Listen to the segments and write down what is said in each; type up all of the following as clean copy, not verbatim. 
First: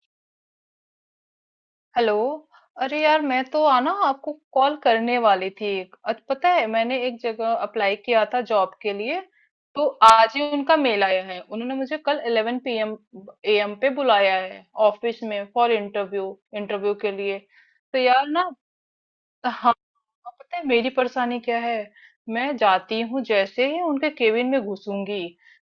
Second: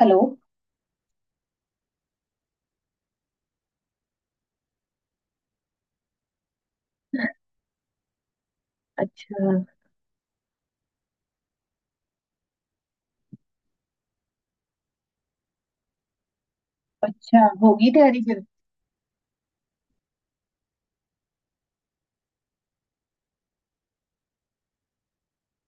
Hello. Hello. अरे यार मैं तो आना आपको कॉल करने वाली थी। पता है मैंने एक जगह अप्लाई किया था जॉब के लिए। अच्छा। तो आज ही उनका मेल आया है, उन्होंने मुझे कल 11 पीएम एएम पे बुलाया है ऑफिस में फॉर इंटरव्यू, इंटरव्यू के लिए। अच्छा होगी तो तैयारी यार फिर। ना। हाँ, और पता है मेरी परेशानी क्या है। मैं जाती हूँ जैसे ही उनके केबिन में घुसूंगी,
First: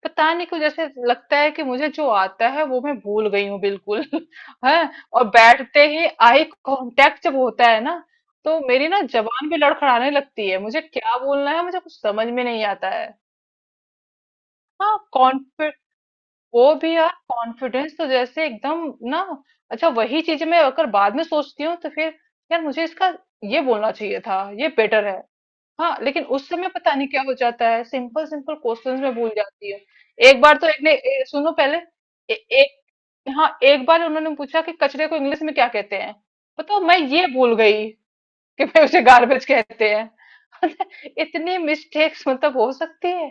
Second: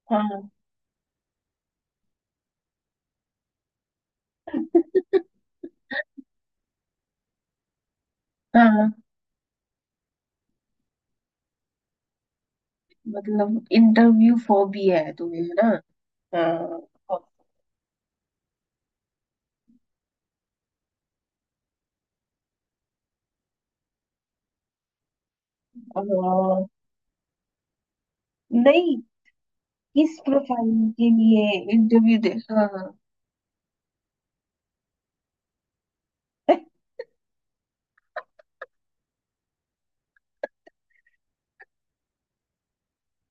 पता हाँ। नहीं क्यों जैसे लगता है कि मुझे जो आता है वो मैं भूल गई हूँ बिल्कुल। है। और बैठते ही आई कांटेक्ट जब होता है ना, तो मेरी हाँ ना जबान भी लड़खड़ाने लगती है, मुझे क्या बोलना है मुझे कुछ समझ में नहीं आता है। मतलब इंटरव्यू हाँ, फोबिया है तुम्हें, है ना? कॉन्फिड वो हाँ। भी यार कॉन्फिडेंस तो जैसे एकदम ना। अच्छा, वही चीज मैं अगर बाद में सोचती हूँ तो फिर यार मुझे इसका ये बोलना चाहिए था, ये बेटर है। हाँ लेकिन उस समय हाँ पता नहीं क्या हो जाता है, सिंपल सिंपल नहीं, क्वेश्चंस में भूल जाती हूँ। किस एक बार तो प्रोफाइल एक ने के लिए सुनो पहले। इंटरव्यू दे? हाँ। एक, हाँ, एक बार उन्होंने पूछा कि कचरे को इंग्लिश में क्या कहते हैं। बताओ, मैं ये भूल गई कि मैं उसे गार्बेज कहते हैं। इतनी मिस्टेक्स मतलब हो सकती है।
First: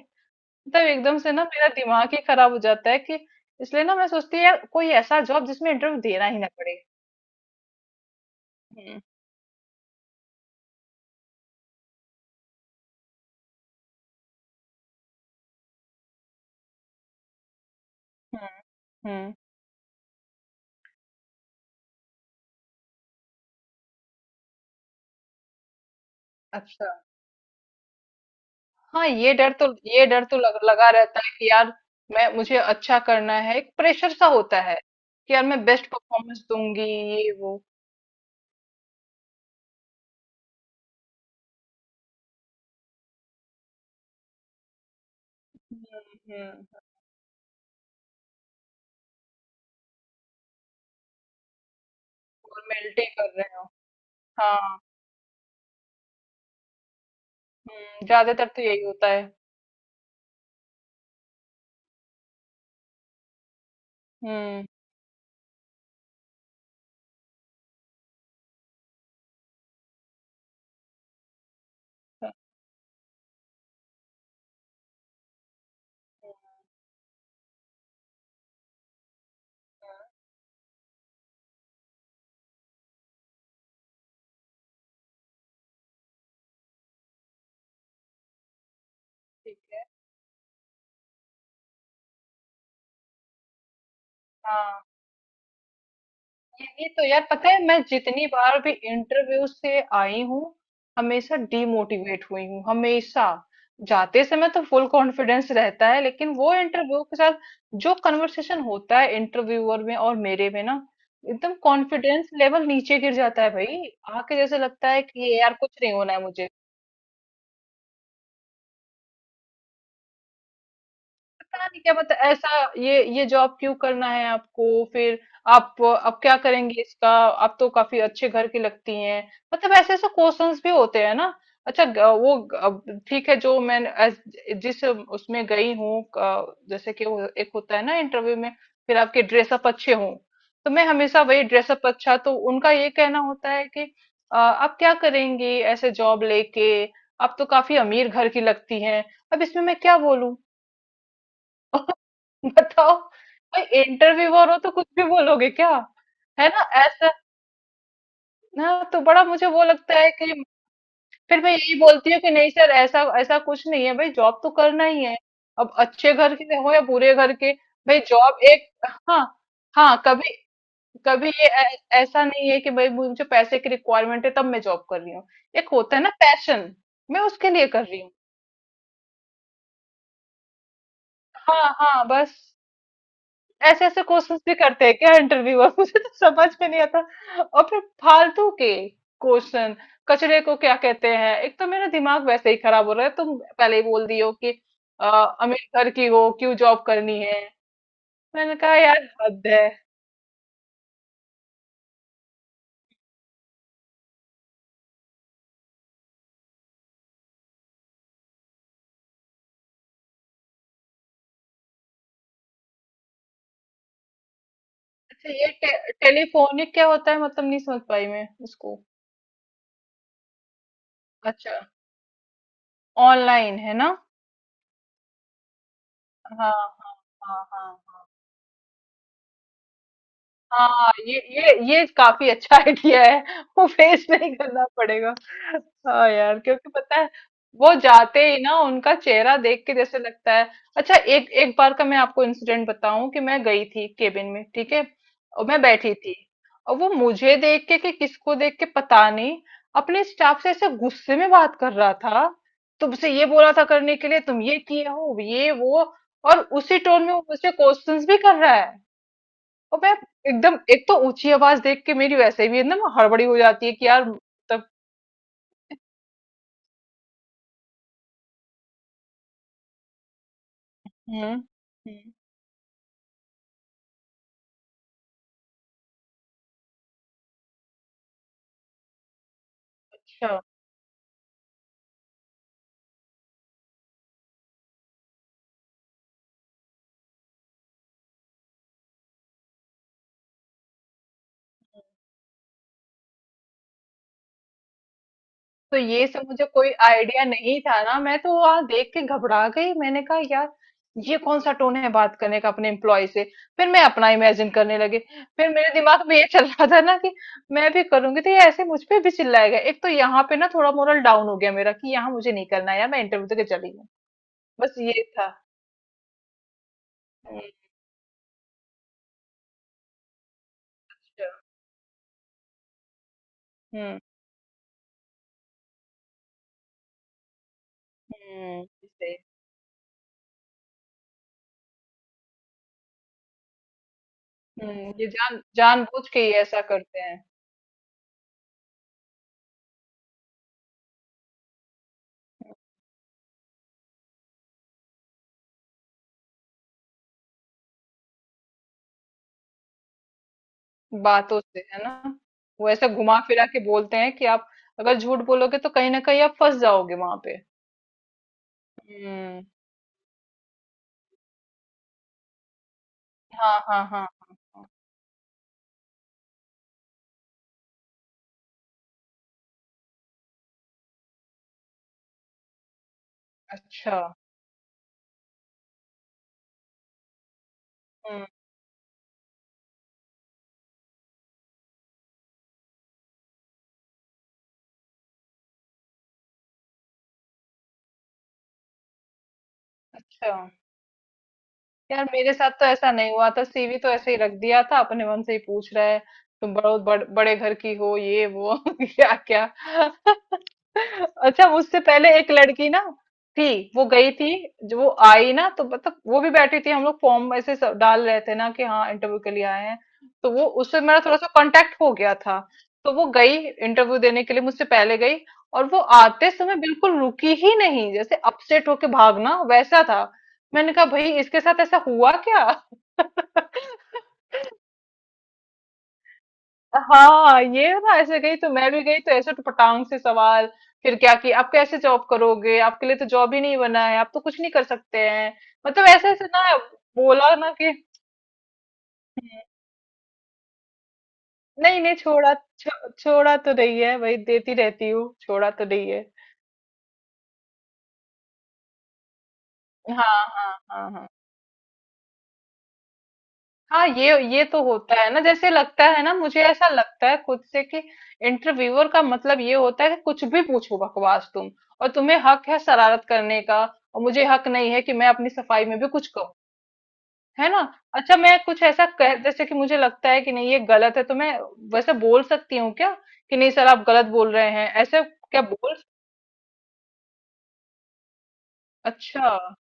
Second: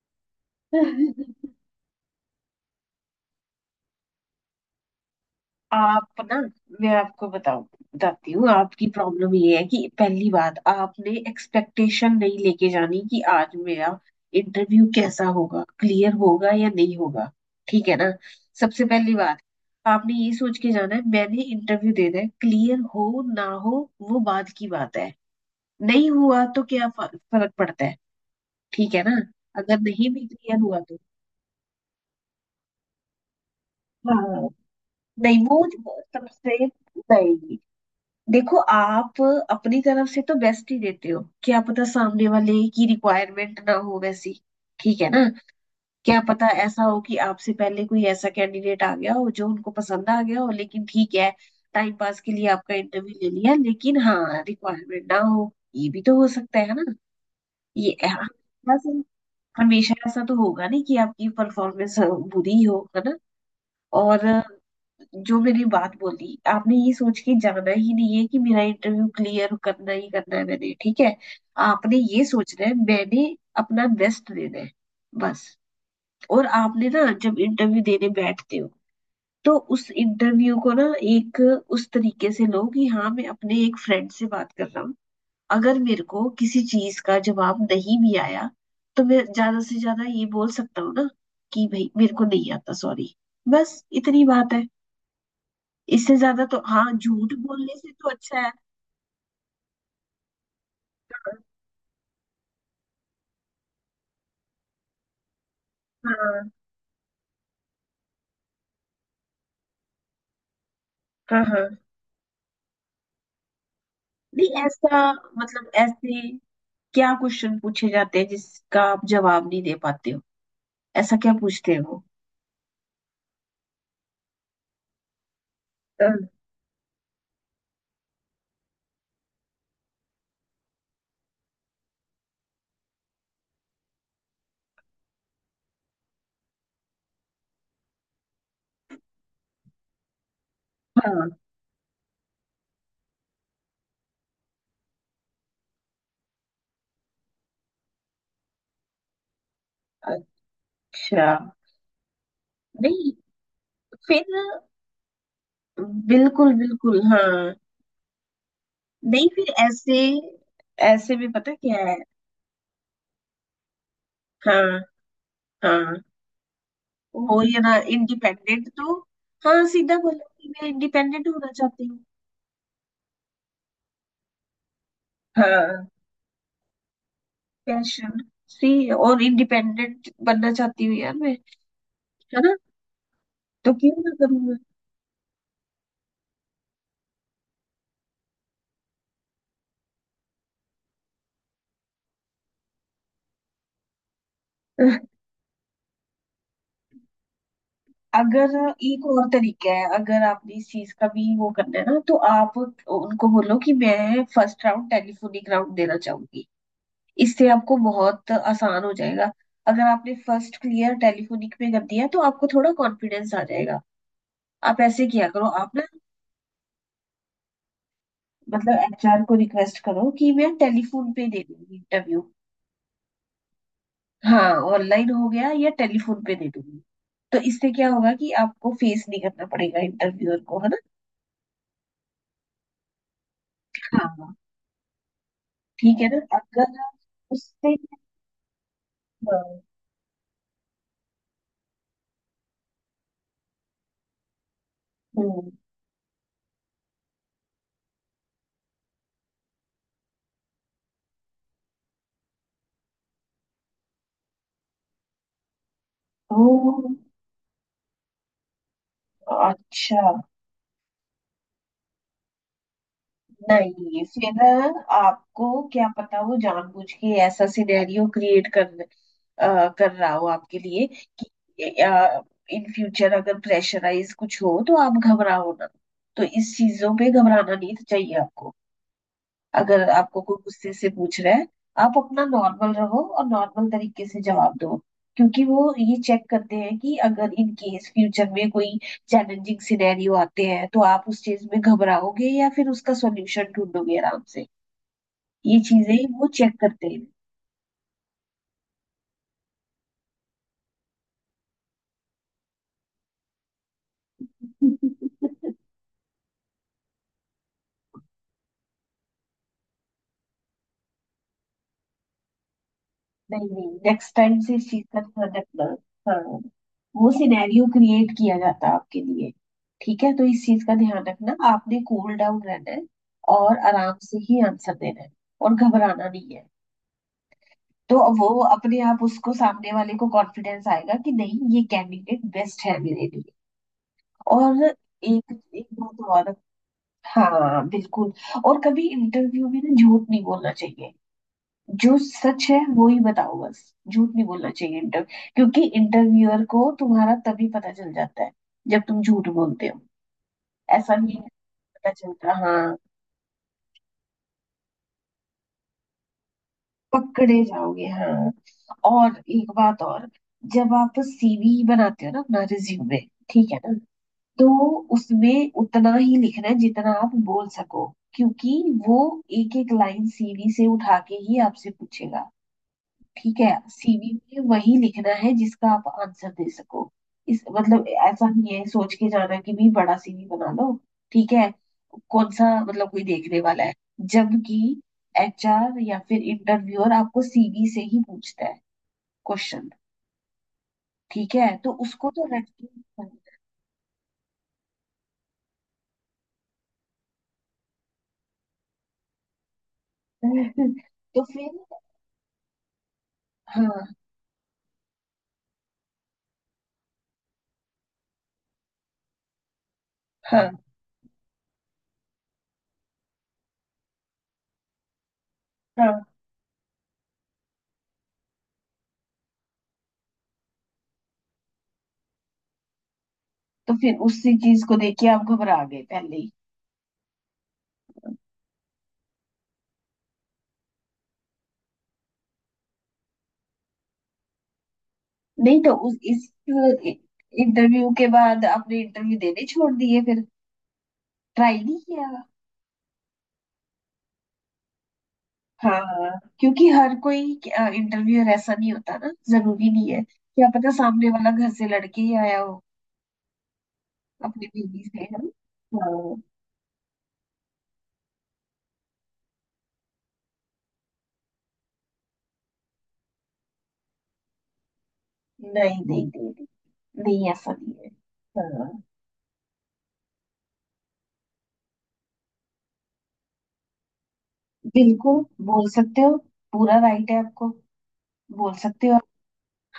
मतलब हाँ। एकदम से ना मेरा दिमाग ही खराब हो जाता है कि। इसलिए ना मैं सोचती हूँ यार कोई ऐसा जॉब जिसमें इंटरव्यू आप देना ही ना, ना पड़े। मैं आपको बताऊं, बताती हूँ आपकी हम्म। प्रॉब्लम ये है कि पहली बात आपने एक्सपेक्टेशन नहीं लेके जानी कि आज मेरा इंटरव्यू कैसा होगा, क्लियर होगा या नहीं होगा। ठीक है ना। हम्म। सबसे पहली हम्म। बात, आपने ये सोच के जाना है मैंने इंटरव्यू देना है, क्लियर हो ना हो वो बाद की बात है। नहीं हुआ तो अच्छा। क्या फर्क पड़ता है। ठीक है हाँ ना। ये डर तो, अगर ये नहीं डर भी तो क्लियर हुआ लगा तो। रहता है कि यार मैं मुझे अच्छा करना है, एक प्रेशर सा हाँ। होता है कि नहीं यार वो मैं बेस्ट परफॉर्मेंस सबसे दूंगी, ये नहीं, वो। देखो आप अपनी तरफ से तो बेस्ट ही देते हो, क्या पता सामने वाले की रिक्वायरमेंट ना हो वैसी। ठीक है ना। हम्म। क्या पता ऐसा हम्म। हो कि आपसे पहले कोई ऐसा कैंडिडेट आ गया हो जो उनको पसंद आ गया हो, लेकिन ठीक है, टाइम पास के लिए आपका फॉर्मेलिटी इंटरव्यू कर ले लिया रहे हो। लेकिन हाँ हाँ। रिक्वायरमेंट ना हो, ये भी तो हो सकता है ना। ये हम्म, हाँ, ज्यादातर तो यही बस। होता है। हमेशा ऐसा तो होगा नहीं कि आपकी परफॉर्मेंस बुरी हो, है ना। और हम्म। जो मैंने बात बोली, आपने ये सोच के जाना ही नहीं है कि मेरा इंटरव्यू क्लियर करना ही करना है मैंने। ठीक है। आपने ये हाँ। सोचना है मैंने अपना बेस्ट देना है, बस। और आपने ना जब इंटरव्यू देने बैठते हो तो उस इंटरव्यू को ना, एक उस तरीके से लो कि हाँ मैं अपने एक फ्रेंड से बात कर रहा हूँ। अगर मेरे को किसी चीज का जवाब नहीं भी आया तो मैं ठीक। ज्यादा से ज्यादा ये बोल सकता हूँ ना कि भाई मेरे को नहीं आता, सॉरी। बस इतनी बात है। हाँ, इससे ज्यादा तो ये हाँ, तो यार झूठ पता है बोलने मैं से तो जितनी अच्छा है। बार भी इंटरव्यू से आई हूँ हमेशा डीमोटिवेट हुई हूँ, हमेशा। जाते समय तो फुल कॉन्फिडेंस रहता है, लेकिन हाँ। वो इंटरव्यू के साथ जो कन्वर्सेशन होता है इंटरव्यूअर में और मेरे में ना हाँ। एकदम हाँ कॉन्फिडेंस लेवल नीचे गिर जाता है भाई। आके जैसे नहीं लगता ऐसा, है कि ये यार मतलब कुछ नहीं होना ऐसे है मुझे। क्या क्वेश्चन पूछे जाते हैं जिसका आप जवाब नहीं दे पाते हो? ऐसा क्या पता पूछते हैं नहीं क्या, वो? मतलब ऐसा ये जॉब क्यों करना है आपको, फिर आप अ, आप क्या करेंगे इसका, आप तो काफी अच्छे घर की लगती हैं। मतलब ऐसे ऐसे क्वेश्चंस भी होते हैं ना। अच्छा, वो ठीक है, जो मैं जिस उसमें गई हूँ, जैसे कि वो एक होता है ना इंटरव्यू में, फिर आपके ड्रेसअप अच्छे हों, तो मैं हमेशा हाँ। वही ड्रेसअप अच्छा, तो उनका ये कहना होता है कि आप क्या करेंगी ऐसे जॉब लेके, आप तो काफी अमीर घर की लगती हैं। अब इसमें मैं क्या बोलूं। अच्छा। बताओ, नहीं भाई फिर, इंटरव्यूअर हो तो कुछ भी बोलोगे क्या। है बिल्कुल ना बिल्कुल। ऐसा। हाँ ना तो बड़ा नहीं मुझे फिर वो ऐसे, लगता है कि ऐसे भी फिर मैं पता यही क्या है। बोलती हूँ कि नहीं सर, ऐसा ऐसा कुछ नहीं है, भाई जॉब तो हाँ करना ही है, अब हाँ, अच्छे घर के हो या बुरे घर वो के, ये ना भाई जॉब इंडिपेंडेंट एक। तो। हाँ। हाँ सीधा हाँ, बोलो कभी कि मैं इंडिपेंडेंट कभी ये होना चाहती हूँ। ऐसा नहीं है कि भाई मुझे पैसे की रिक्वायरमेंट है तब मैं जॉब कर रही हूँ। एक हाँ होता है ना पैशन, मैं उसके लिए कर रही हूँ। पैशन सी और इंडिपेंडेंट बनना चाहती हूँ यार मैं, हाँ हाँ बस। है ना? तो ऐसे क्यों ऐसे ना करूँ क्वेश्चंस भी मैं? करते हैं क्या इंटरव्यूअर। मुझे तो समझ में नहीं आता। और फिर फालतू के क्वेश्चन, कचरे को क्या कहते हैं, एक तो मेरा दिमाग वैसे ही खराब हो रहा है तुम पहले ही बोल दियो कि अ, अमेरिका की हो क्यों जॉब करनी है। अगर मैंने कहा एक यार और हद है। तरीका है, अगर आपने इस चीज का भी वो करना है ना तो आप उनको बोलो कि मैं फर्स्ट राउंड टेलीफोनिक राउंड देना चाहूंगी। इससे आपको बहुत आसान हो जाएगा। अगर आपने फर्स्ट क्लियर टेलीफोनिक में कर दिया तो आपको थोड़ा कॉन्फिडेंस आ जाएगा। आप ऐसे किया अच्छा करो ये आप ना। टेलीफोनिक क्या होता है, मतलब नहीं समझ पाई मैं उसको। मतलब एचआर को रिक्वेस्ट करो कि मैं टेलीफोन पे दे अच्छा, दूंगी इंटरव्यू। ऑनलाइन है ना। हाँ ऑनलाइन हो गया या टेलीफोन पे दे हाँ दूंगी। हाँ। तो हाँ इससे हाँ। क्या होगा कि आपको फेस नहीं करना पड़ेगा इंटरव्यूअर को, है ना। हाँ, ये काफी अच्छा आइडिया है, वो फेस हाँ। नहीं करना पड़ेगा। ठीक है हाँ ना, यार, क्योंकि अगर आप पता है वो उससे। जाते ही ना उनका चेहरा देख के जैसे लगता है। अच्छा, एक एक बार का मैं आपको इंसिडेंट बताऊं कि मैं गई थी केबिन में, ठीक है, और हम्म। मैं बैठी थी और वो मुझे देख के, कि किसको देख के पता नहीं, अपने स्टाफ से ऐसे गुस्से में बात कर रहा था। तुमसे ये बोला था करने के लिए, तुम ये किए हो, ये वो। और ओ, उसी टोन में वो मुझसे क्वेश्चंस भी कर रहा है, और मैं अच्छा। एकदम, एक तो ऊंची आवाज देख के मेरी वैसे भी एकदम हड़बड़ी हो जाती है कि नहीं यार फिर ना, मतलब। आपको क्या पता वो जानबूझ के ऐसा सिनेरियो क्रिएट कर रहा हो आपके लिए हम्म। कि हम्म। इन फ्यूचर अगर प्रेशराइज कुछ हो तो आप घबराओ ना। तो इस चीजों पे घबराना नहीं चाहिए आपको। अगर आपको कोई अच्छा। गुस्से से पूछ रहा है, आप अपना नॉर्मल रहो और नॉर्मल तरीके से जवाब दो। क्योंकि वो ये चेक करते हैं कि अगर इन केस फ्यूचर में कोई चैलेंजिंग सिनेरियो आते हैं तो आप उस चीज में घबराओगे या फिर उसका सॉल्यूशन ढूंढोगे आराम से। ये तो ये चीजें सब वो मुझे चेक कोई करते हैं। आइडिया नहीं था ना, मैं तो वहां देख के घबरा गई। मैंने कहा यार ये कौन सा टोन है बात करने का अपने एम्प्लॉय से। फिर मैं अपना इमेजिन करने लगी, फिर मेरे दिमाग में ये चल रहा था ना कि मैं भी करूंगी तो ये ऐसे मुझ पे भी चिल्लाएगा। एक तो यहाँ पे ना थोड़ा मोरल डाउन हो गया मेरा कि यहाँ मुझे नहीं करना है यार, मैं इंटरव्यू देके नहीं नहीं, चली हूँ, नेक्स्ट टाइम से इस बस चीज का ये था। ध्यान रखना। हाँ वो अच्छा। सिनेरियो क्रिएट किया जाता है आपके लिए। ठीक है, तो इस चीज का ध्यान रखना, आपने कूल डाउन रहना है और आराम हम्म। से ही आंसर देना है और घबराना नहीं है। तो वो हम्म। अपने आप उसको सामने वाले को कॉन्फिडेंस आएगा कि नहीं ये कैंडिडेट बेस्ट है मेरे लिए। और ये एक एक बात जानबूझ के और। ये ऐसा करते हैं। हाँ बिल्कुल। और कभी इंटरव्यू में ना झूठ नहीं बोलना चाहिए। जो सच है वो ही बताओ, बस। झूठ नहीं बोलना चाहिए इंटरव्यू, क्योंकि इंटरव्यूअर को तुम्हारा तभी पता चल जाता है जब तुम झूठ बोलते हो। ऐसा नहीं है बातों से कि है पता ना। चलता। वो हाँ ऐसे घुमा फिरा के बोलते हैं कि आप अगर झूठ बोलोगे तो कहीं ना कहीं आप फंस जाओगे वहां पे। पकड़े जाओगे। हाँ और हम्म। एक बात और, जब आप सीवी बनाते हो ना अपना रिज्यूमे, ठीक है हाँ ना, हाँ हाँ। तो हाँ, उसमें उतना ही लिखना है जितना आप बोल सको। क्योंकि वो एक एक लाइन सीवी से उठा के ही आपसे पूछेगा। ठीक है, अच्छा। सीवी में वही लिखना है जिसका आप आंसर दे सको। इस मतलब हम्म। ऐसा नहीं है सोच के जाना कि भी बड़ा सीवी बना लो। ठीक है, कौन सा मतलब कोई देखने वाला है। जबकि एचआर या फिर इंटरव्यूअर आपको सीवी से ही पूछता है क्वेश्चन। अच्छा। ठीक है, तो यार उसको तो मेरे रट साथ तो ऐसा के। नहीं हुआ था, सीवी तो ऐसे ही रख दिया था, अपने मन से ही पूछ रहा है, तुम बड़ो बड़े घर की हो, ये वो क्या क्या तो अच्छा, फिर। उससे पहले एक लड़की ना थी, वो हाँ गई थी। जो वो आई ना, तो मतलब वो भी बैठी थी, हम लोग फॉर्म ऐसे सब डाल रहे थे ना कि हाँ इंटरव्यू के लिए आए हैं, तो वो हाँ उससे मेरा थोड़ा सा कांटेक्ट हो गया था। तो वो गई इंटरव्यू देने के लिए, मुझसे पहले गई, और वो हाँ आते समय बिल्कुल रुकी ही नहीं, जैसे अपसेट होके भागना वैसा था। मैंने कहा भाई इसके साथ ऐसा हुआ क्या। तो फिर उसी चीज को देख के आप घबरा गए पहले ही। हाँ, ये ना ऐसे गई तो मैं भी गई, तो ऐसे टपटांग से सवाल। फिर क्या कि आप कैसे जॉब करोगे, आपके लिए तो जॉब ही नहीं बना है, आप तो कुछ नहीं कर सकते हैं। नहीं तो मतलब उस ऐसे ऐसे इस ना बोला ना कि। इंटरव्यू के बाद आपने इंटरव्यू देने छोड़ दिए फिर? ट्राई नहीं नहीं नहीं, किया? छोड़ा छोड़ा तो नहीं है भाई, देती रहती हूँ, छोड़ा तो हाँ नहीं है। क्योंकि हर कोई इंटरव्यूअर ऐसा नहीं होता ना, जरूरी नहीं है, हाँ क्या हाँ पता हाँ। हाँ। सामने वाला घर से लड़के ही आया हो हाँ ये अपनी तो बीवी से, होता है है ना? ना, जैसे लगता है ना, हाँ। मुझे ऐसा लगता है खुद से कि इंटरव्यूअर का मतलब ये होता है कि कुछ भी पूछो बकवास तुम, और तुम्हें हक है शरारत करने का, और मुझे हक नहीं है कि मैं अपनी नहीं सफाई में नहीं भी कुछ नहीं। कहूँ, नहीं नहीं, है ऐसा ना। नहीं है। अच्छा, मैं कुछ हाँ ऐसा कह, जैसे कि मुझे लगता है कि नहीं ये गलत है, तो मैं वैसे बोल सकती हूँ क्या कि नहीं सर आप गलत बोल रहे हैं, ऐसे बिल्कुल क्या बोल बोल। सकते हो। पूरा राइट है आपको। बोल सकते हो आप। अच्छा।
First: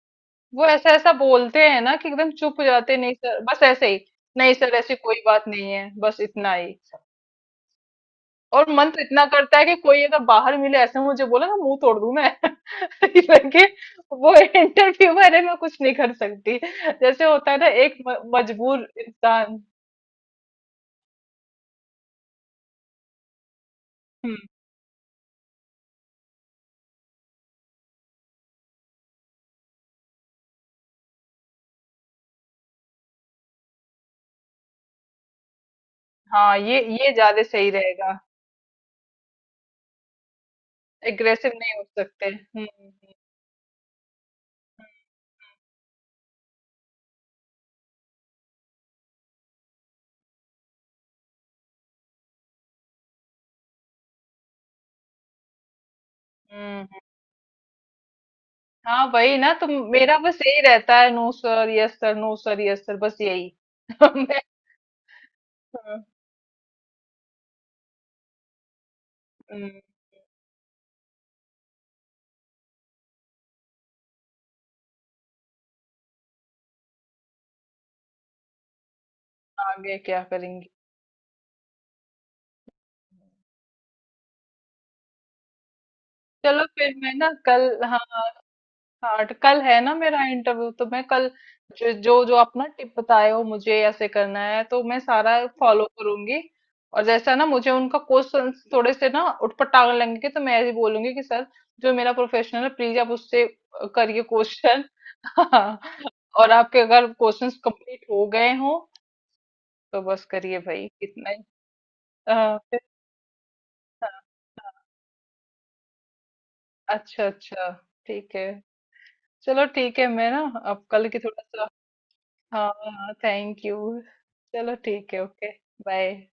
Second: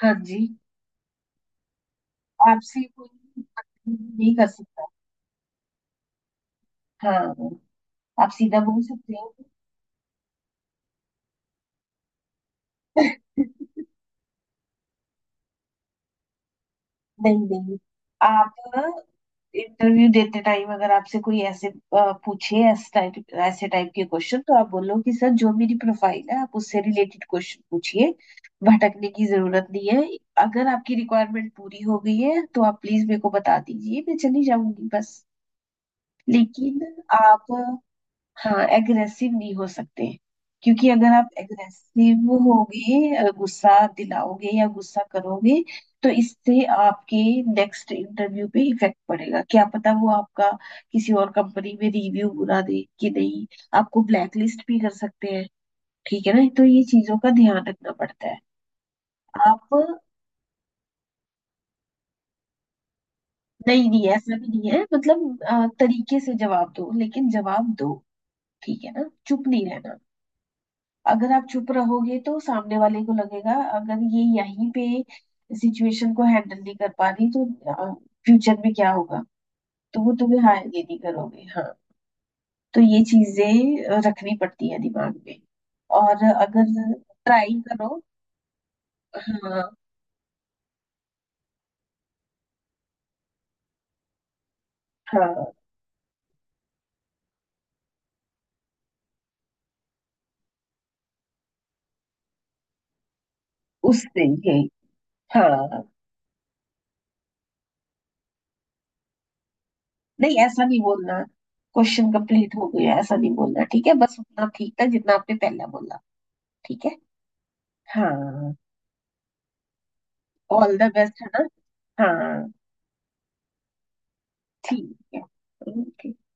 हाँ जी। वो ऐसा ऐसा बोलते हैं ना कि एकदम चुप हो आपसे जाते हैं, नहीं सर कोई बस ऐसे ही, नहीं कर नहीं सर सकता। ऐसी कोई बात नहीं है, बस इतना ही। हाँ आप सीधा और बोल मन तो सकते इतना करता है कि कोई अगर बाहर मिले ऐसे मुझे बोले ना, मुंह तोड़ दूं मैं। हो। लेकिन वो इंटरव्यू वाले में कुछ नहीं कर सकती, जैसे नहीं होता है ना नहीं, एक मजबूर आप इंसान। इंटरव्यू देते टाइम अगर आपसे कोई ऐसे पूछे ऐसे टाइप के हम्म। क्वेश्चन, तो आप बोलो कि सर जो मेरी प्रोफाइल है आप उससे रिलेटेड क्वेश्चन पूछिए। भटकने की जरूरत नहीं है। अगर आपकी रिक्वायरमेंट पूरी हो गई है तो आप प्लीज मेरे को बता दीजिए, मैं चली जाऊंगी, बस। हाँ लेकिन ये ज्यादा आप सही रहेगा। हाँ एग्रेसिव नहीं हो सकते। क्योंकि अगर आप एग्रेसिव नहीं हो सकते। एग्रेसिव हम्म। होगे गुस्सा दिलाओगे या गुस्सा करोगे तो इससे आपके नेक्स्ट इंटरव्यू पे इफेक्ट पड़ेगा, क्या पता वो आपका किसी और कंपनी में रिव्यू बुरा दे कि नहीं। आपको ब्लैकलिस्ट भी कर सकते हैं। ठीक है ना, तो हम्म। ये हम्म। चीजों का ध्यान रखना पड़ता है। हाँ वही ना, तो आप मेरा बस यही रहता है, no sir, yes sir, no sir, yes sir, बस यही। नहीं नहीं, ऐसा मैं। भी नहीं है, मतलब हम्म। तरीके से जवाब दो लेकिन जवाब दो। ठीक है ना, चुप नहीं हम्म। रहना। अगर आप चुप रहोगे तो सामने वाले को लगेगा अगर ये यहीं पे सिचुएशन को हैंडल नहीं कर पा रही तो फ्यूचर में क्या होगा। आगे तो वो क्या तुम्हें हाँ, करेंगे। ये नहीं करोगे। हाँ तो ये चीजें रखनी पड़ती है दिमाग में। और चलो अगर फिर मैं ना ट्राई कल। हाँ। करो। हाँ तो कल हाँ। है ना मेरा इंटरव्यू, तो मैं कल जो जो आप ना टिप बताए हो, मुझे ऐसे करना है तो मैं सारा हाँ फॉलो करूंगी। और जैसा ना मुझे उनका क्वेश्चन थोड़े से ना उटपटांग लगेंगे तो मैं ऐसे बोलूंगी कि सर जो मेरा प्रोफेशनल है प्लीज आप उससे करिए उससे यही। क्वेश्चन। हाँ। हाँ और आपके अगर क्वेश्चंस कंप्लीट हो गए हो तो बस नहीं, करिए ऐसा नहीं भाई, बोलना। इतना ही। क्वेश्चन कंप्लीट हाँ, हो फिर-। गया ऐसा नहीं बोलना। ठीक है, हाँ। बस उतना ठीक हाँ। था जितना आपने पहले बोला। ठीक है। अच्छा अच्छा। ठीक है। हाँ चलो ठीक है, मैं ना ऑल द अब कल की बेस्ट, है थोड़ा ना। सा। हाँ। हाँ, थैंक यू। चलो ठीक ठीक है। है, ओके। ओके। बाय।